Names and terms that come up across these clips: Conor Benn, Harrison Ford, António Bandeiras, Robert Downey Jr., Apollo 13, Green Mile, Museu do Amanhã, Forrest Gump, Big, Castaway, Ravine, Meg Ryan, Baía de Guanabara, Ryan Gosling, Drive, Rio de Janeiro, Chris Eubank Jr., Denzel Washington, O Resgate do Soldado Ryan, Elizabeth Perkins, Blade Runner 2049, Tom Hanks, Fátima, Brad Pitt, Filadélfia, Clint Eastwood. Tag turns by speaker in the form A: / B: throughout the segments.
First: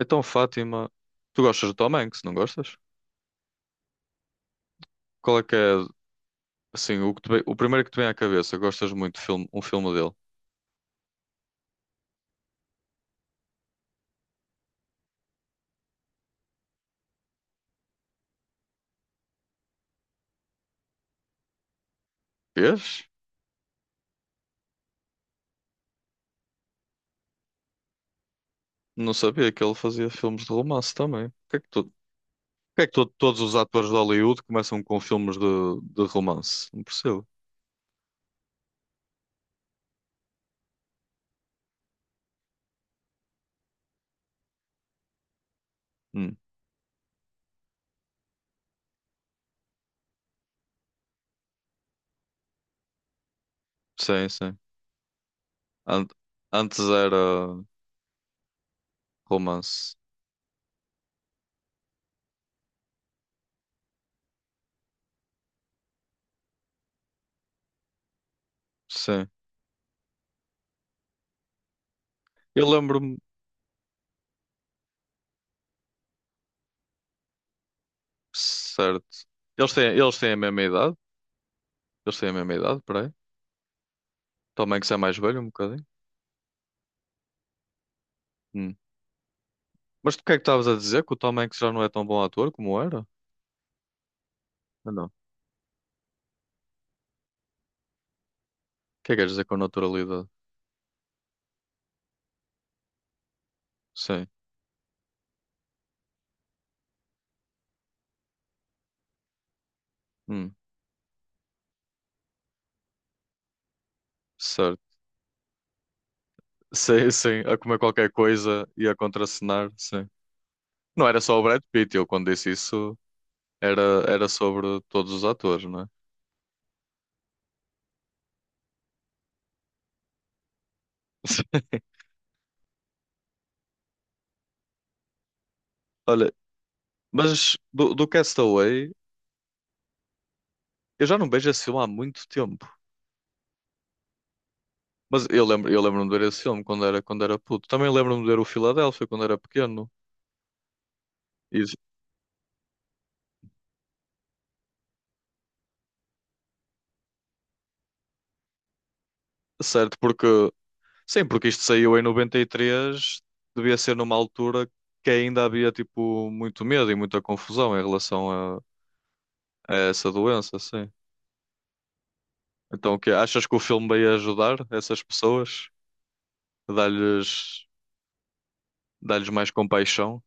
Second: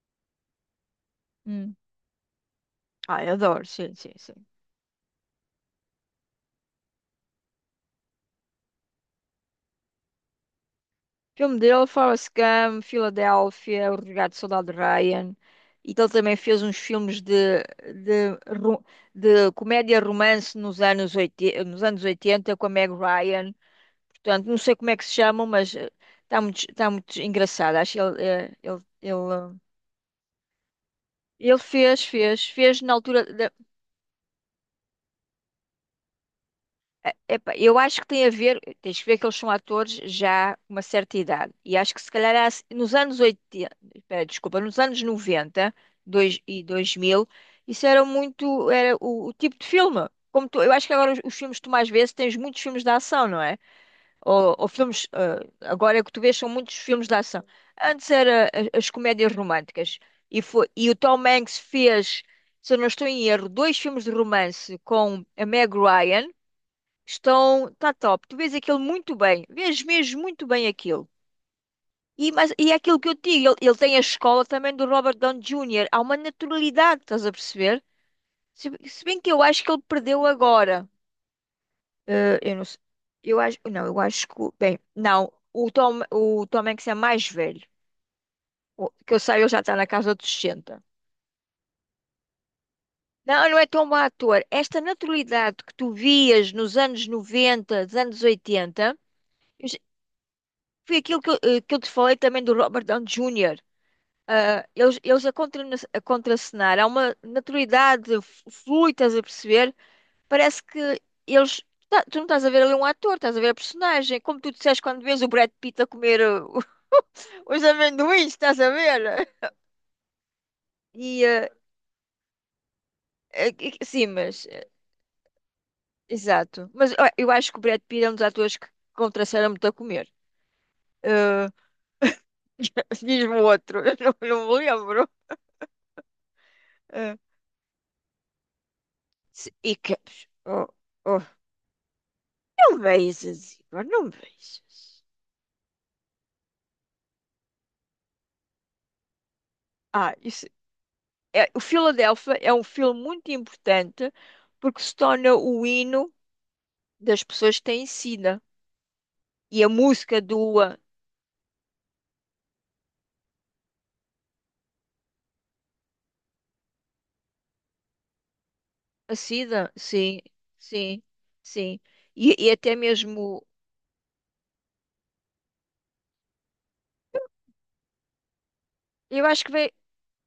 A: Então, Fátima, tu gostas do
B: Hum.
A: Tom Hanks, não gostas?
B: Ai, adoro, sim, sim, sim.
A: Qual é que é, assim, o primeiro que te vem à cabeça? Gostas muito de filme, um filme dele?
B: Filme dele, Forrest Gump, Filadélfia, O Resgate do Soldado Ryan. E que ele também fez uns filmes de, ro- de comédia romance nos anos 80, nos anos 80 com a Meg
A: Vês?
B: Ryan. Portanto, não sei como é que se chamam, mas está muito engraçado. Acho que ele, eh, ele,
A: Não
B: ele,
A: sabia
B: eh,
A: que ele fazia filmes de romance também.
B: ele fez
A: Porque é que
B: na
A: todos
B: altura.
A: os atores de Hollywood começam com filmes de romance? Não
B: É-
A: percebo.
B: epá, eu acho que tem a ver, tens que ver que eles são atores já com uma certa idade. E acho que se calhar nos anos 80, espera, desculpa, nos anos 90,
A: Hum,
B: dois, e 2000, isso era muito, era o tipo de filme. Eu acho que agora os filmes que tu mais vês, tens muitos filmes de ação, não é?
A: sim,
B: Ou,
A: sim.
B: ou filmes, agora é
A: An-
B: que tu vês são muitos
A: Antes
B: filmes de ação.
A: era
B: Antes era as comédias
A: romance.
B: românticas. E o Tom Hanks fez, se eu não estou em erro, dois filmes de romance com a Meg Ryan. Estão, está top. Tu vês aquilo muito
A: Sim.
B: bem. Vês mesmo muito bem aquilo. E, mas,
A: Eu
B: e é aquilo que eu
A: lembro-me,
B: te digo, ele tem a escola também do Robert Downey Jr. Há uma naturalidade, estás a perceber? Se,
A: certo.
B: se bem que eu acho que ele
A: Eles
B: perdeu
A: têm a mesma
B: agora.
A: idade? Eles têm a mesma
B: Eu não sei.
A: idade, peraí.
B: Eu acho, não, eu acho que...
A: Tom
B: Bem,
A: Hanks é mais
B: não.
A: velho um
B: O
A: bocadinho?
B: Tom, o Tom Hanks é mais velho.
A: Hum.
B: Que eu saiba, ele já está na
A: Mas
B: casa
A: do
B: dos
A: que é que estavas a
B: 60.
A: dizer? Que o Tom Hanks já não é tão bom ator como era?
B: Não, não é tão bom ator. Esta
A: Ah, não. O
B: naturalidade que tu vias nos anos 90, dos anos 80.
A: que é que queres dizer com naturalidade?
B: Foi aquilo que eu te falei também do Robert Downey Jr.
A: Sim.
B: Ah, eles a contracenar, há uma naturalidade flui, estás a perceber?
A: Hum,
B: Parece que eles... tu não estás a ver ali um ator, estás a ver a personagem. Como tu disseste
A: certo.
B: quando vês o Brad Pitt a comer,
A: Sim, sim. A
B: os
A: comer qualquer
B: amendoins, estás
A: coisa
B: a
A: e a
B: ver?
A: contracenar, sim. Não era
B: E,
A: só o
B: eh,
A: Brad Pitt, eu quando disse isso era,
B: sim,
A: era
B: mas
A: sobre todos os atores, não é?
B: exato. Mas ó, eu acho que o Brad Pitt é um dos atores que contracenaram muito a comer. Ah, diz-me outro, eu não, não me lembro.
A: Olha,
B: Ah,
A: mas do, do Castaway,
B: e que... oh,
A: eu já
B: oh.
A: não vejo esse filme há muito tempo.
B: Não vejas, Igor, não vejas.
A: Mas eu lembro, eu lembro-me de ver esse filme quando era puto. Também lembro-me de ver o Filadélfia quando era pequeno.
B: Ah, isso é o
A: E,
B: Filadélfia é um filme muito importante porque se torna o hino das pessoas que têm SIDA. E a
A: certo,
B: música
A: porque
B: do
A: sim, porque isto saiu em 93, devia ser numa altura que ainda havia tipo muito medo e muita confusão em relação
B: a SIDA,
A: a essa
B: sim,
A: doença, sim.
B: sim, sim. E até
A: Então, o quê?
B: mesmo,
A: Achas que o filme veio ajudar essas pessoas? Dar-lhes
B: eu
A: dar-lhes
B: acho
A: mais
B: que vem,
A: compaixão?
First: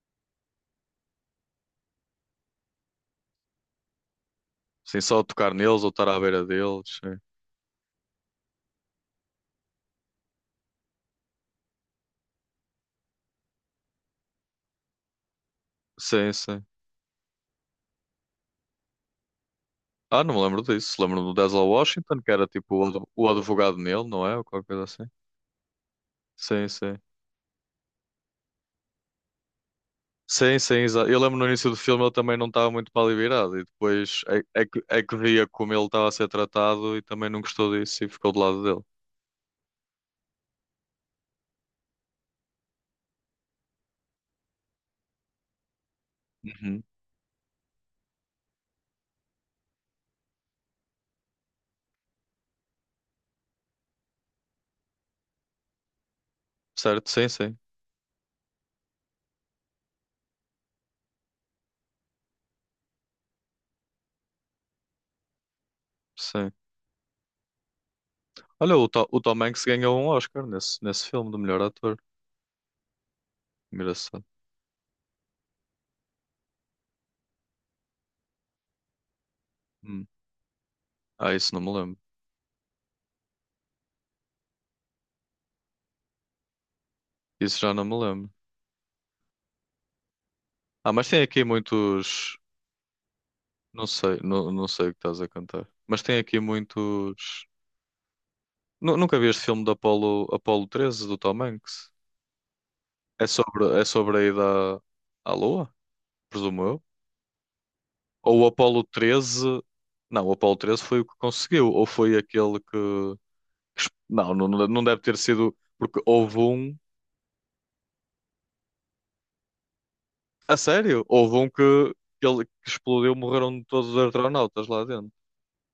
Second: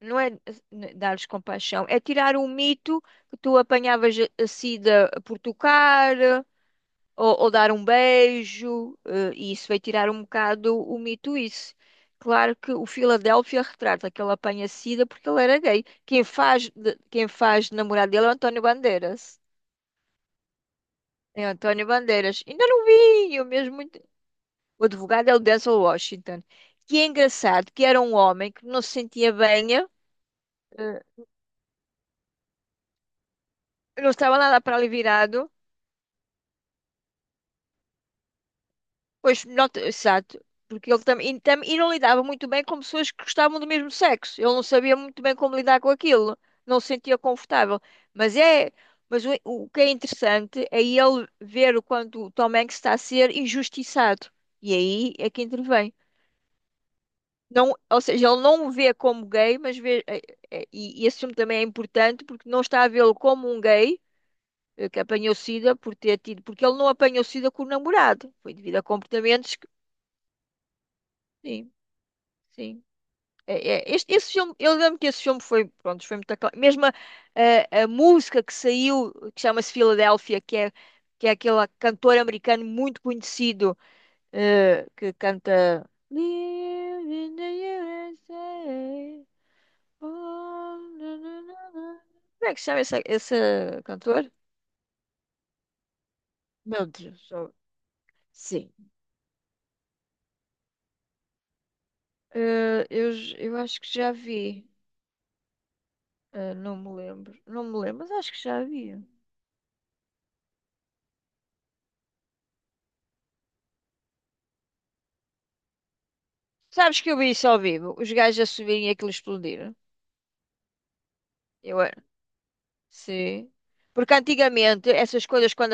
B: não é dar-lhes compaixão, é tirar o mito que tu apanhavas a
A: Sim,
B: SIDA
A: só
B: por
A: tocar neles ou estar
B: tocar,
A: à beira deles? Sim,
B: ou dar um beijo, e isso vai tirar um bocado o mito isso. Claro que o Filadélfia retrata que ele apanha sida porque ele era gay. Quem
A: sim. Sim.
B: faz, quem faz de namorado dele é o António Bandeiras.
A: Ah, não me lembro disso. Lembro-me do
B: É o
A: Denzel
B: António
A: Washington, que
B: Bandeiras.
A: era
B: Ainda
A: tipo
B: não
A: o
B: vi, eu mesmo...
A: advogado nele, não é? Ou qualquer coisa
B: O
A: assim.
B: advogado é o Denzel Washington.
A: Sim,
B: Que
A: sim.
B: é engraçado, que era um homem que não se sentia bem,
A: Sim, sim, exato. Eu lembro no início do filme ele também não estava muito para ali virado e
B: não
A: depois
B: estava nada para ali
A: é que via
B: virado.
A: como ele estava a ser tratado e também não gostou disso e ficou do lado dele.
B: Pois, nota, exato. Porque ele também e não lidava muito bem com pessoas que gostavam do mesmo sexo. Ele não sabia muito bem como lidar com aquilo. Não
A: Uhum.
B: se sentia confortável. Mas é, mas o que é interessante é ele ver o quanto o Tom Hanks está a ser injustiçado. E aí é que intervém.
A: Certo? Sim, sim,
B: Não, ou seja, ele não o vê como gay, mas vê, e esse filme também é importante porque não está a vê-lo como um gay que apanhou SIDA por ter tido,
A: sim.
B: porque ele não apanhou SIDA com o namorado. Foi devido
A: Olha,
B: a
A: o, o Tom
B: comportamentos
A: Hanks
B: que...
A: ganhou um Oscar nesse, nesse filme do melhor
B: sim.
A: ator.
B: Sim. É, é, este,
A: Engraçado.
B: esse filme, eu lembro que esse filme foi, pronto, foi muito aclamado. Mesmo a música que saiu, que chama-se
A: Hum.
B: Philadelphia, que é
A: Ah, isso não
B: aquele
A: me lembro.
B: cantor americano muito conhecido, que canta Live in the
A: Isso já não me lembro.
B: USA. Oh,
A: Ah, mas
B: na,
A: tem aqui
B: na, na, na.
A: muitos.
B: Como é que se chama esse
A: Não sei,
B: cantor?
A: não, não sei o que estás a cantar. Mas tem aqui
B: Meu Deus,
A: muitos.
B: oh, sim.
A: Nunca vi este filme do Apolo, Apolo 13 do Tom Hanks?
B: Eh, eu, j- eu acho
A: É
B: que já
A: sobre a ida
B: vi.
A: à à Lua? Presumo
B: Não
A: eu.
B: me lembro. Não me lembro, mas acho
A: Ou
B: que
A: o
B: já
A: Apollo
B: vi.
A: treze. Não, o Apollo treze foi o que conseguiu. Ou foi aquele não, não, não deve ter sido. Porque houve um.
B: Sabes que eu vi isso ao vivo, os gajos a subirem e aquilo explodir.
A: A sério? Houve um
B: Eu era,
A: que, ele, que explodiu,
B: sim.
A: morreram todos os
B: Porque
A: astronautas lá
B: antigamente
A: dentro.
B: essas coisas quando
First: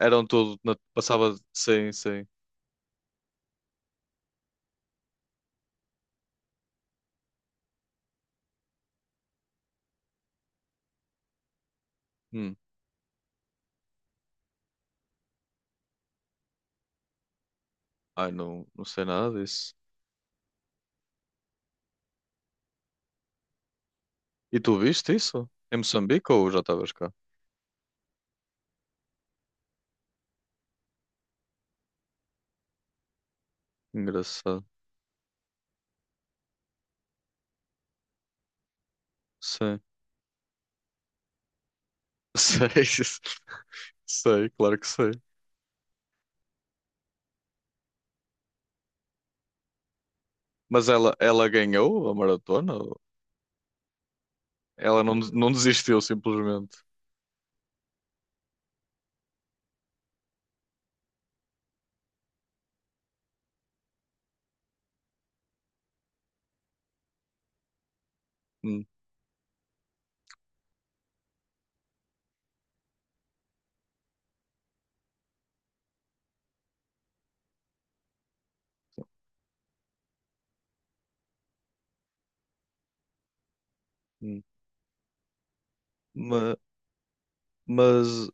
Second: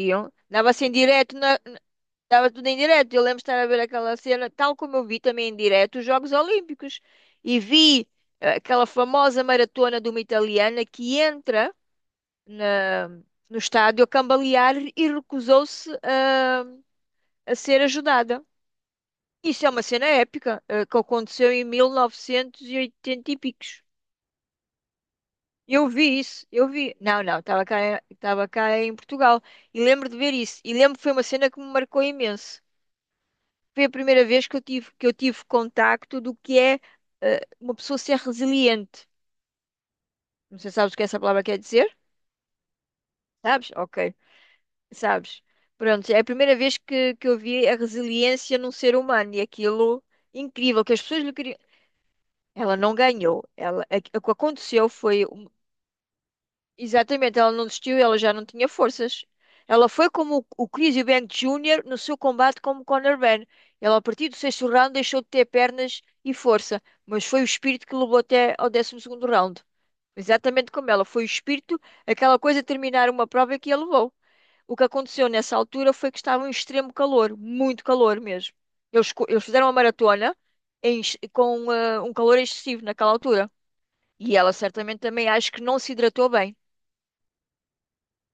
A: Eram todos.
B: dava-se em direto,
A: Passava. Sim, sim.
B: dava tudo em direto. Eu lembro de estar a ver aquela cena, tal como eu vi também em direto os Jogos Olímpicos. E vi, aquela famosa maratona de uma italiana que entra
A: Hum.
B: na- no estádio a cambalear e recusou-se a, ser
A: Ai,
B: ajudada.
A: não, não sei nada
B: Isso é
A: disso.
B: uma cena épica, que aconteceu em 1980 e oitenta e picos.
A: E tu viste isso? Em
B: Eu vi
A: Moçambique
B: isso,
A: ou já
B: eu
A: estavas
B: vi.
A: cá?
B: Não, não, estava cá em Portugal e lembro de ver isso. E lembro que foi uma cena que me marcou imenso. Foi a primeira vez que eu
A: Engraçado.
B: tive, que eu tive contacto do que é, uma pessoa ser resiliente.
A: Sei.
B: Não sei se sabes o que essa palavra quer dizer?
A: Sei.
B: Sabes? Ok,
A: Sei, claro que sei.
B: sabes. Pronto, é a primeira vez que eu vi a resiliência num ser humano e aquilo incrível
A: Mas
B: que as
A: ela,
B: pessoas lhe
A: ela
B: queriam.
A: ganhou a maratona?
B: Ela não ganhou. Ela, o que aconteceu
A: Ela não,
B: foi...
A: não desistiu, simplesmente.
B: Exatamente, ela não desistiu, ela já não tinha forças. Ela foi como o Chris Eubank Jr. no seu combate como Conor Benn. Ela, a partir do 6º round, deixou de ter pernas e força, mas foi o espírito que levou até ao
A: Hum,
B: 12º round. Exatamente como ela, foi o espírito, aquela coisa de terminar uma prova que a levou. O que aconteceu nessa altura foi que estava um extremo calor, muito calor mesmo. Eles fizeram uma maratona com um calor excessivo naquela altura. E
A: hum.
B: ela certamente também acho que não se hidratou bem.
A: Ma- Mas,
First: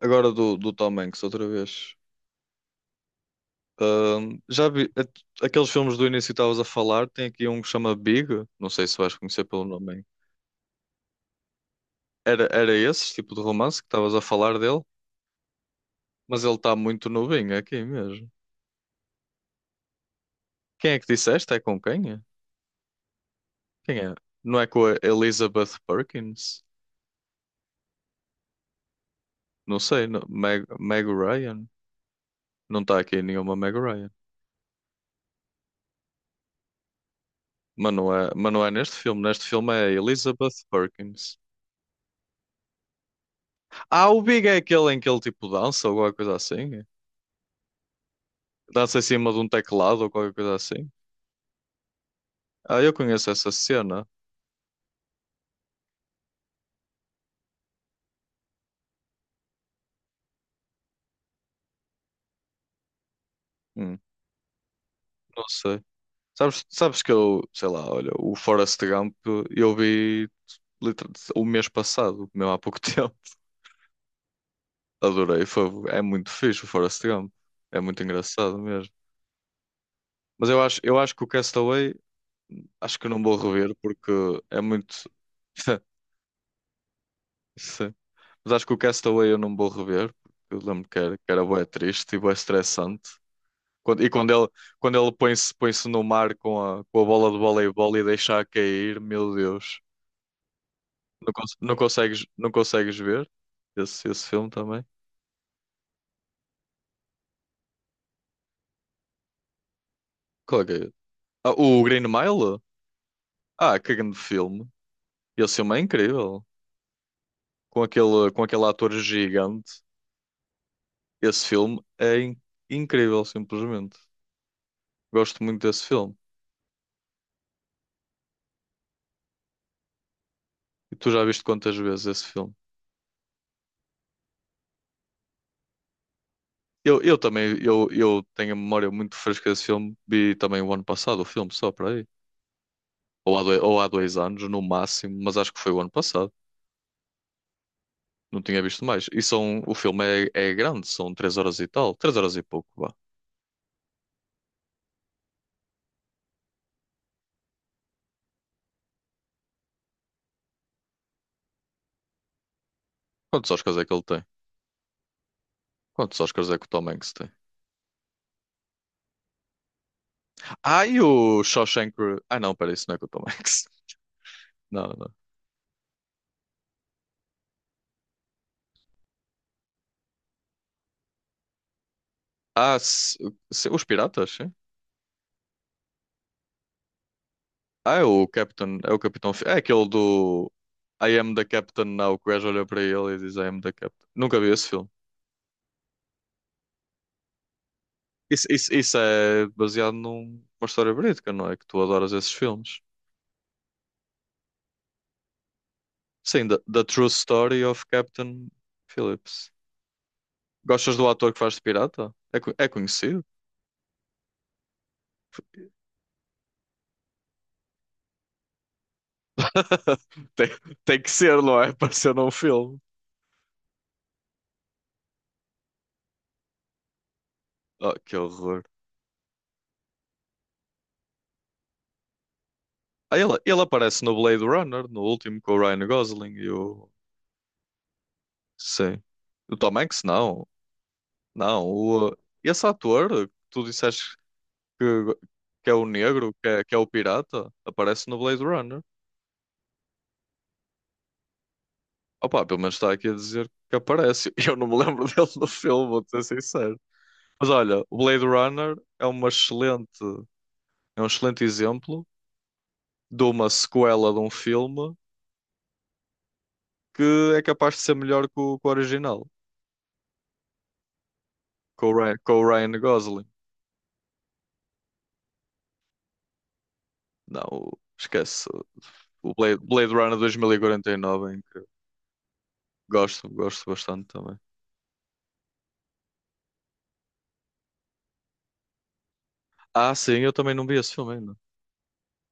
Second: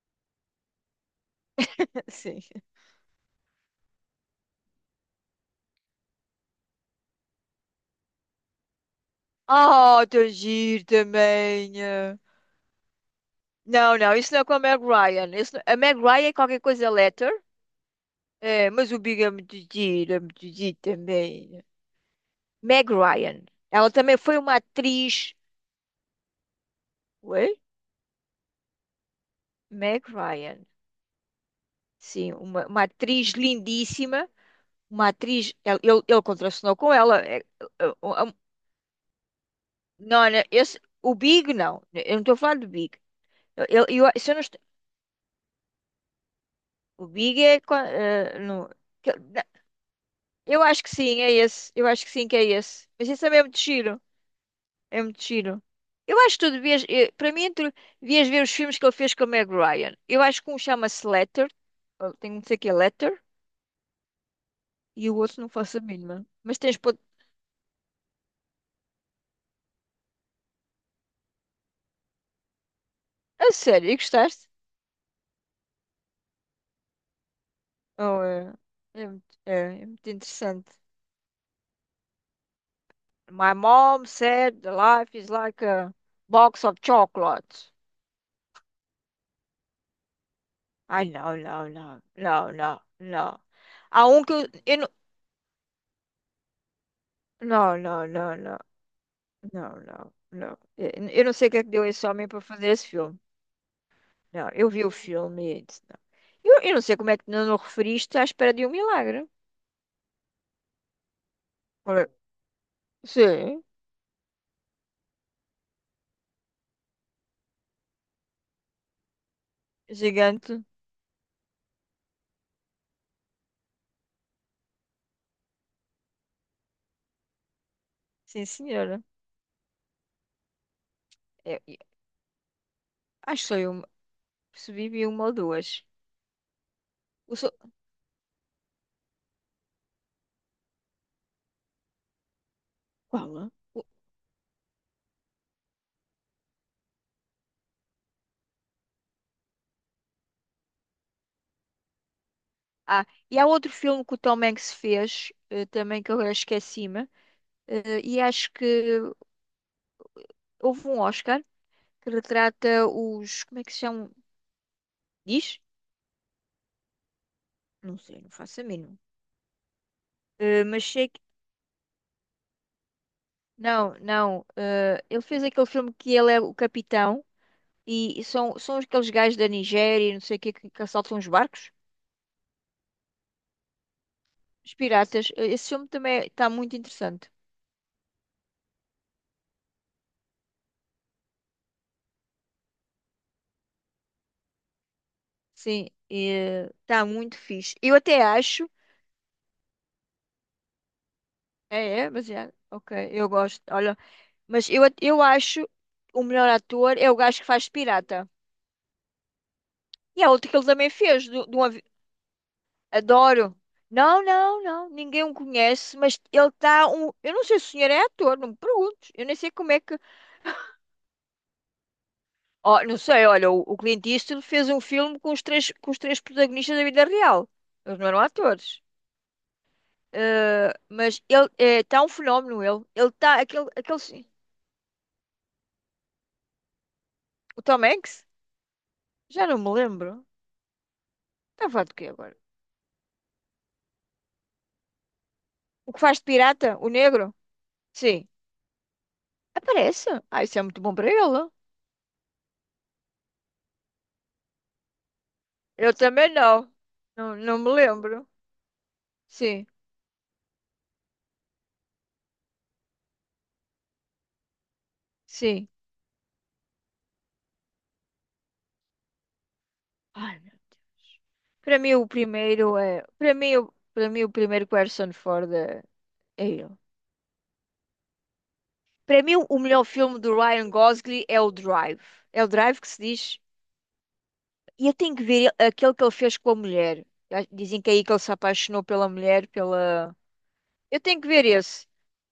A: agora do, do Tom Hanks, outra vez.
B: Sim.
A: Já vi aqueles filmes do início que estavas a falar? Tem aqui um que chama Big, não sei se vais conhecer pelo nome.
B: Ah,
A: Hein?
B: tão giro também. Eh.
A: Era, era esse tipo de romance que
B: Não,
A: estavas
B: não,
A: a
B: isso não é com
A: falar
B: a Meg
A: dele,
B: Ryan. Isso A Meg Ryan é
A: mas ele
B: qualquer
A: está
B: coisa
A: muito
B: letter.
A: novinho aqui mesmo.
B: É, mas o Big é muito giro
A: Quem é que disseste? É
B: também.
A: com quem? É?
B: Meg Ryan. Ela
A: Quem é?
B: também foi uma
A: Não é com a
B: atriz.
A: Elizabeth Perkins?
B: Ué?
A: Não sei,
B: Meg
A: não- Meg,
B: Ryan.
A: Meg Ryan?
B: Sim, uma,
A: Não
B: uma
A: está aqui
B: atriz
A: nenhuma Meg Ryan.
B: lindíssima. Uma atriz. Ele contracenou com ela. É, é, é, é,
A: Mas não é neste filme. Neste filme é
B: não, não,
A: Elizabeth
B: o
A: Perkins.
B: Big não. Eu não estou a falar do Big.
A: Ah, o
B: Se eu não
A: Big é
B: estou...
A: aquele em que ele tipo dança ou qualquer coisa assim.
B: o Big é. Qua- eh, no-
A: Dança em cima de um teclado ou qualquer coisa
B: Eu acho
A: assim.
B: que sim, é esse. Eu acho que sim, que é
A: Ah,
B: esse.
A: eu
B: Mas isso
A: conheço
B: também é
A: essa
B: muito giro.
A: cena.
B: É muito giro. Eu acho que tu devias... Para mim, tu devias ver os filmes que ele fez com a Meg Ryan. Eu acho que um chama-se Letter. Ou tem um que sei que é Letter.
A: Hum,
B: E o outro
A: não
B: não faço
A: sei.
B: a mínima. Mas
A: Sabes,
B: tens...
A: sabes que eu, sei lá, olha, o Forrest Gump eu vi liter- o mês passado, mesmo há pouco tempo.
B: A sério, e gostaste?
A: Adorei. Foi, é muito fixe o Forrest Gump. É muito
B: Oh,
A: engraçado mesmo.
B: é, muito, é, é muito
A: Mas
B: interessante.
A: eu acho que o Castaway, acho que não vou
B: My
A: rever
B: mom
A: porque é
B: said the
A: muito.
B: life is like a box of chocolates.
A: Sim, mas acho que o Castaway eu não vou rever. Porque eu lembro
B: Ai,
A: que
B: não,
A: era bué
B: não, não,
A: triste e bué
B: não, não,
A: estressante.
B: não.
A: Quando-
B: Há
A: e
B: um que eu não.
A: quando ele põe-se no mar com a bola de
B: Não,
A: voleibol e
B: não, não,
A: deixa a
B: não.
A: cair, meu
B: Não,
A: Deus.
B: não, não. Eu
A: Não,
B: não sei o que é que
A: não
B: deu esse
A: consegues,
B: homem para
A: não
B: fazer esse
A: consegues
B: filme.
A: ver esse, esse
B: Não,
A: filme
B: eu
A: também?
B: vi o filme e disse, não. Eu não sei como é que não o referiste à espera de um milagre.
A: Qual é que é? Ah, o Green
B: Olha,
A: Mile?
B: sim,
A: Ah, que grande filme. Esse filme é incrível. Com aquele ator gigante.
B: gigante.
A: Esse filme é incrível, simplesmente. Gosto muito desse filme.
B: Sim, senhora.
A: E tu já viste
B: Eu-
A: quantas
B: eu
A: vezes esse filme?
B: acho que foi uma, percebi, vi uma ou duas.
A: Eu
B: O so-
A: também, eu tenho a memória muito fresca desse filme. Vi também o ano passado o filme, só para aí.
B: Qual? É?
A: Ou há
B: O-
A: dois anos, no máximo, mas acho que foi o ano passado. Não tinha visto mais. E são, o filme é, é grande, são três horas e tal. Três horas e pouco, vá.
B: Ah, e há outro filme que o Tom Hanks fez, também, que eu agora esqueci-me, e acho que houve um Oscar que retrata os...
A: Quantos
B: Como é que
A: Oscars
B: se
A: é que ele
B: chama?
A: tem?
B: Diz?
A: Quantos Oscars é que o Tom Hanks tem?
B: Não sei, não faço a mínima.
A: Ah,
B: Mas
A: e
B: sei...
A: o Shawshank... Re- Ah, não, peraí, isso não é com o Tom Hanks.
B: Não, não.
A: Não, não.
B: Ele fez aquele filme que ele é o capitão e são aqueles gajos da Nigéria e não sei o quê que assaltam os barcos,
A: Ah, os Piratas, sim.
B: os piratas. Esse filme também está muito interessante.
A: Ah, é o Captain, é o Capitão... Fi- É aquele do... I am the Captain now, que o gajo olha para ele e diz I am the Captain. Nunca vi esse filme.
B: Sim, está muito fixe. Eu até
A: Isso,
B: acho.
A: isso, isso é baseado numa história verídica, não é? Que tu
B: É, é,
A: adoras
B: mas
A: esses
B: é.
A: filmes.
B: Ok, eu gosto. Olha, mas eu acho o
A: Sim,
B: melhor
A: The, The
B: ator
A: True
B: é o gajo que
A: Story
B: faz de
A: of
B: pirata.
A: Captain Phillips.
B: E há outro que ele também
A: Gostas do
B: fez,
A: ator que
B: do,
A: faz de
B: do
A: pirata? É, é conhecido?
B: Adoro. Não, não, não. Ninguém o conhece, mas ele está um. Eu não sei se o senhor é ator, não me perguntes. Eu nem sei como é que...
A: Tem, tem que ser, não é? Para ser num filme.
B: Ó, não sei, olha, o Clint Eastwood fez um filme com os três protagonistas da vida real.
A: Oh,
B: Eles não
A: que
B: eram
A: horror.
B: atores. Mas ele está um fenómeno, ele. Ele
A: Ah, ele,
B: está,
A: ele
B: aquele...
A: aparece no
B: sim.
A: Blade Runner, no último com o Ryan Gosling e o.
B: O Tom Hanks?
A: Sim.
B: Já
A: O
B: não me
A: Tom Hanks,
B: lembro.
A: não. Não.
B: Está a falar do quê
A: O,
B: agora?
A: esse ator que tu disseste que, que é o
B: O que faz de
A: negro,
B: pirata?
A: que é o
B: O negro?
A: pirata, aparece no
B: Sim.
A: Blade Runner.
B: Aparece. Ah, isso é muito bom para ele.
A: Opa, pelo menos está aqui a dizer que aparece. Eu não me lembro dele no filme,
B: Eu
A: vou ser
B: também não.
A: sincero.
B: Não,
A: Mas
B: não me
A: olha, o Blade
B: lembro.
A: Runner é uma
B: Sim,
A: excelente, é um excelente exemplo de uma sequela de um filme
B: sim.
A: que é capaz de ser melhor que o original,
B: Ai, meu Deus. Para mim o
A: Com o Ryan
B: primeiro é...
A: Gosling.
B: Para mim o primeiro que o Harrison Ford é ele.
A: Não, o- esquece.
B: Para
A: O
B: mim, o
A: Blade,
B: melhor
A: Blade Runner
B: filme do Ryan Gosling
A: 2049,
B: é
A: em
B: o
A: que
B: Drive. É o Drive que se
A: gosto,
B: diz.
A: gosto bastante também.
B: E eu tenho que ver aquele que ele fez com a mulher. Já dizem que é aí que ele se apaixonou pela mulher,
A: Ah,
B: pela...
A: sim, eu também não vi esse
B: Eu
A: filme
B: tenho que
A: ainda.
B: ver esse.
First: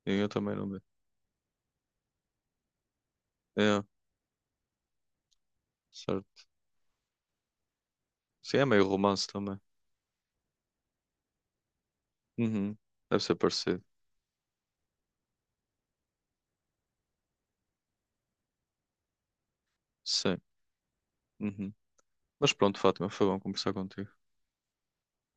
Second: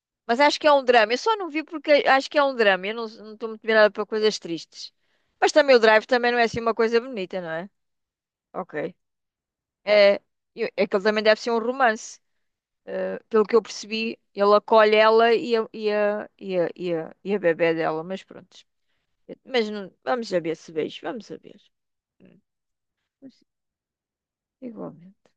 A: Sim, eu
B: Mas
A: também
B: acho que
A: não
B: é
A: vi.
B: um drama. Eu só não vi porque acho que é um drama. Eu não não estou muito
A: É,
B: virada para coisas tristes. Mas também o Drive também não é
A: certo.
B: assim uma coisa bonita, não é?
A: Sim, é meio
B: Ok.
A: romance também.
B: É, é que ele também deve ser um romance.
A: Uhum. Deve ser
B: Pelo que eu
A: parecido.
B: percebi, ele acolhe ela e a, bebé dela. Mas pronto. Mas não, vamos
A: Sim.
B: saber se vejo, vamos saber.
A: Uhum.
B: Hum,
A: Mas pronto, Fátima, foi bom
B: mas...
A: conversar contigo.
B: Igualmente.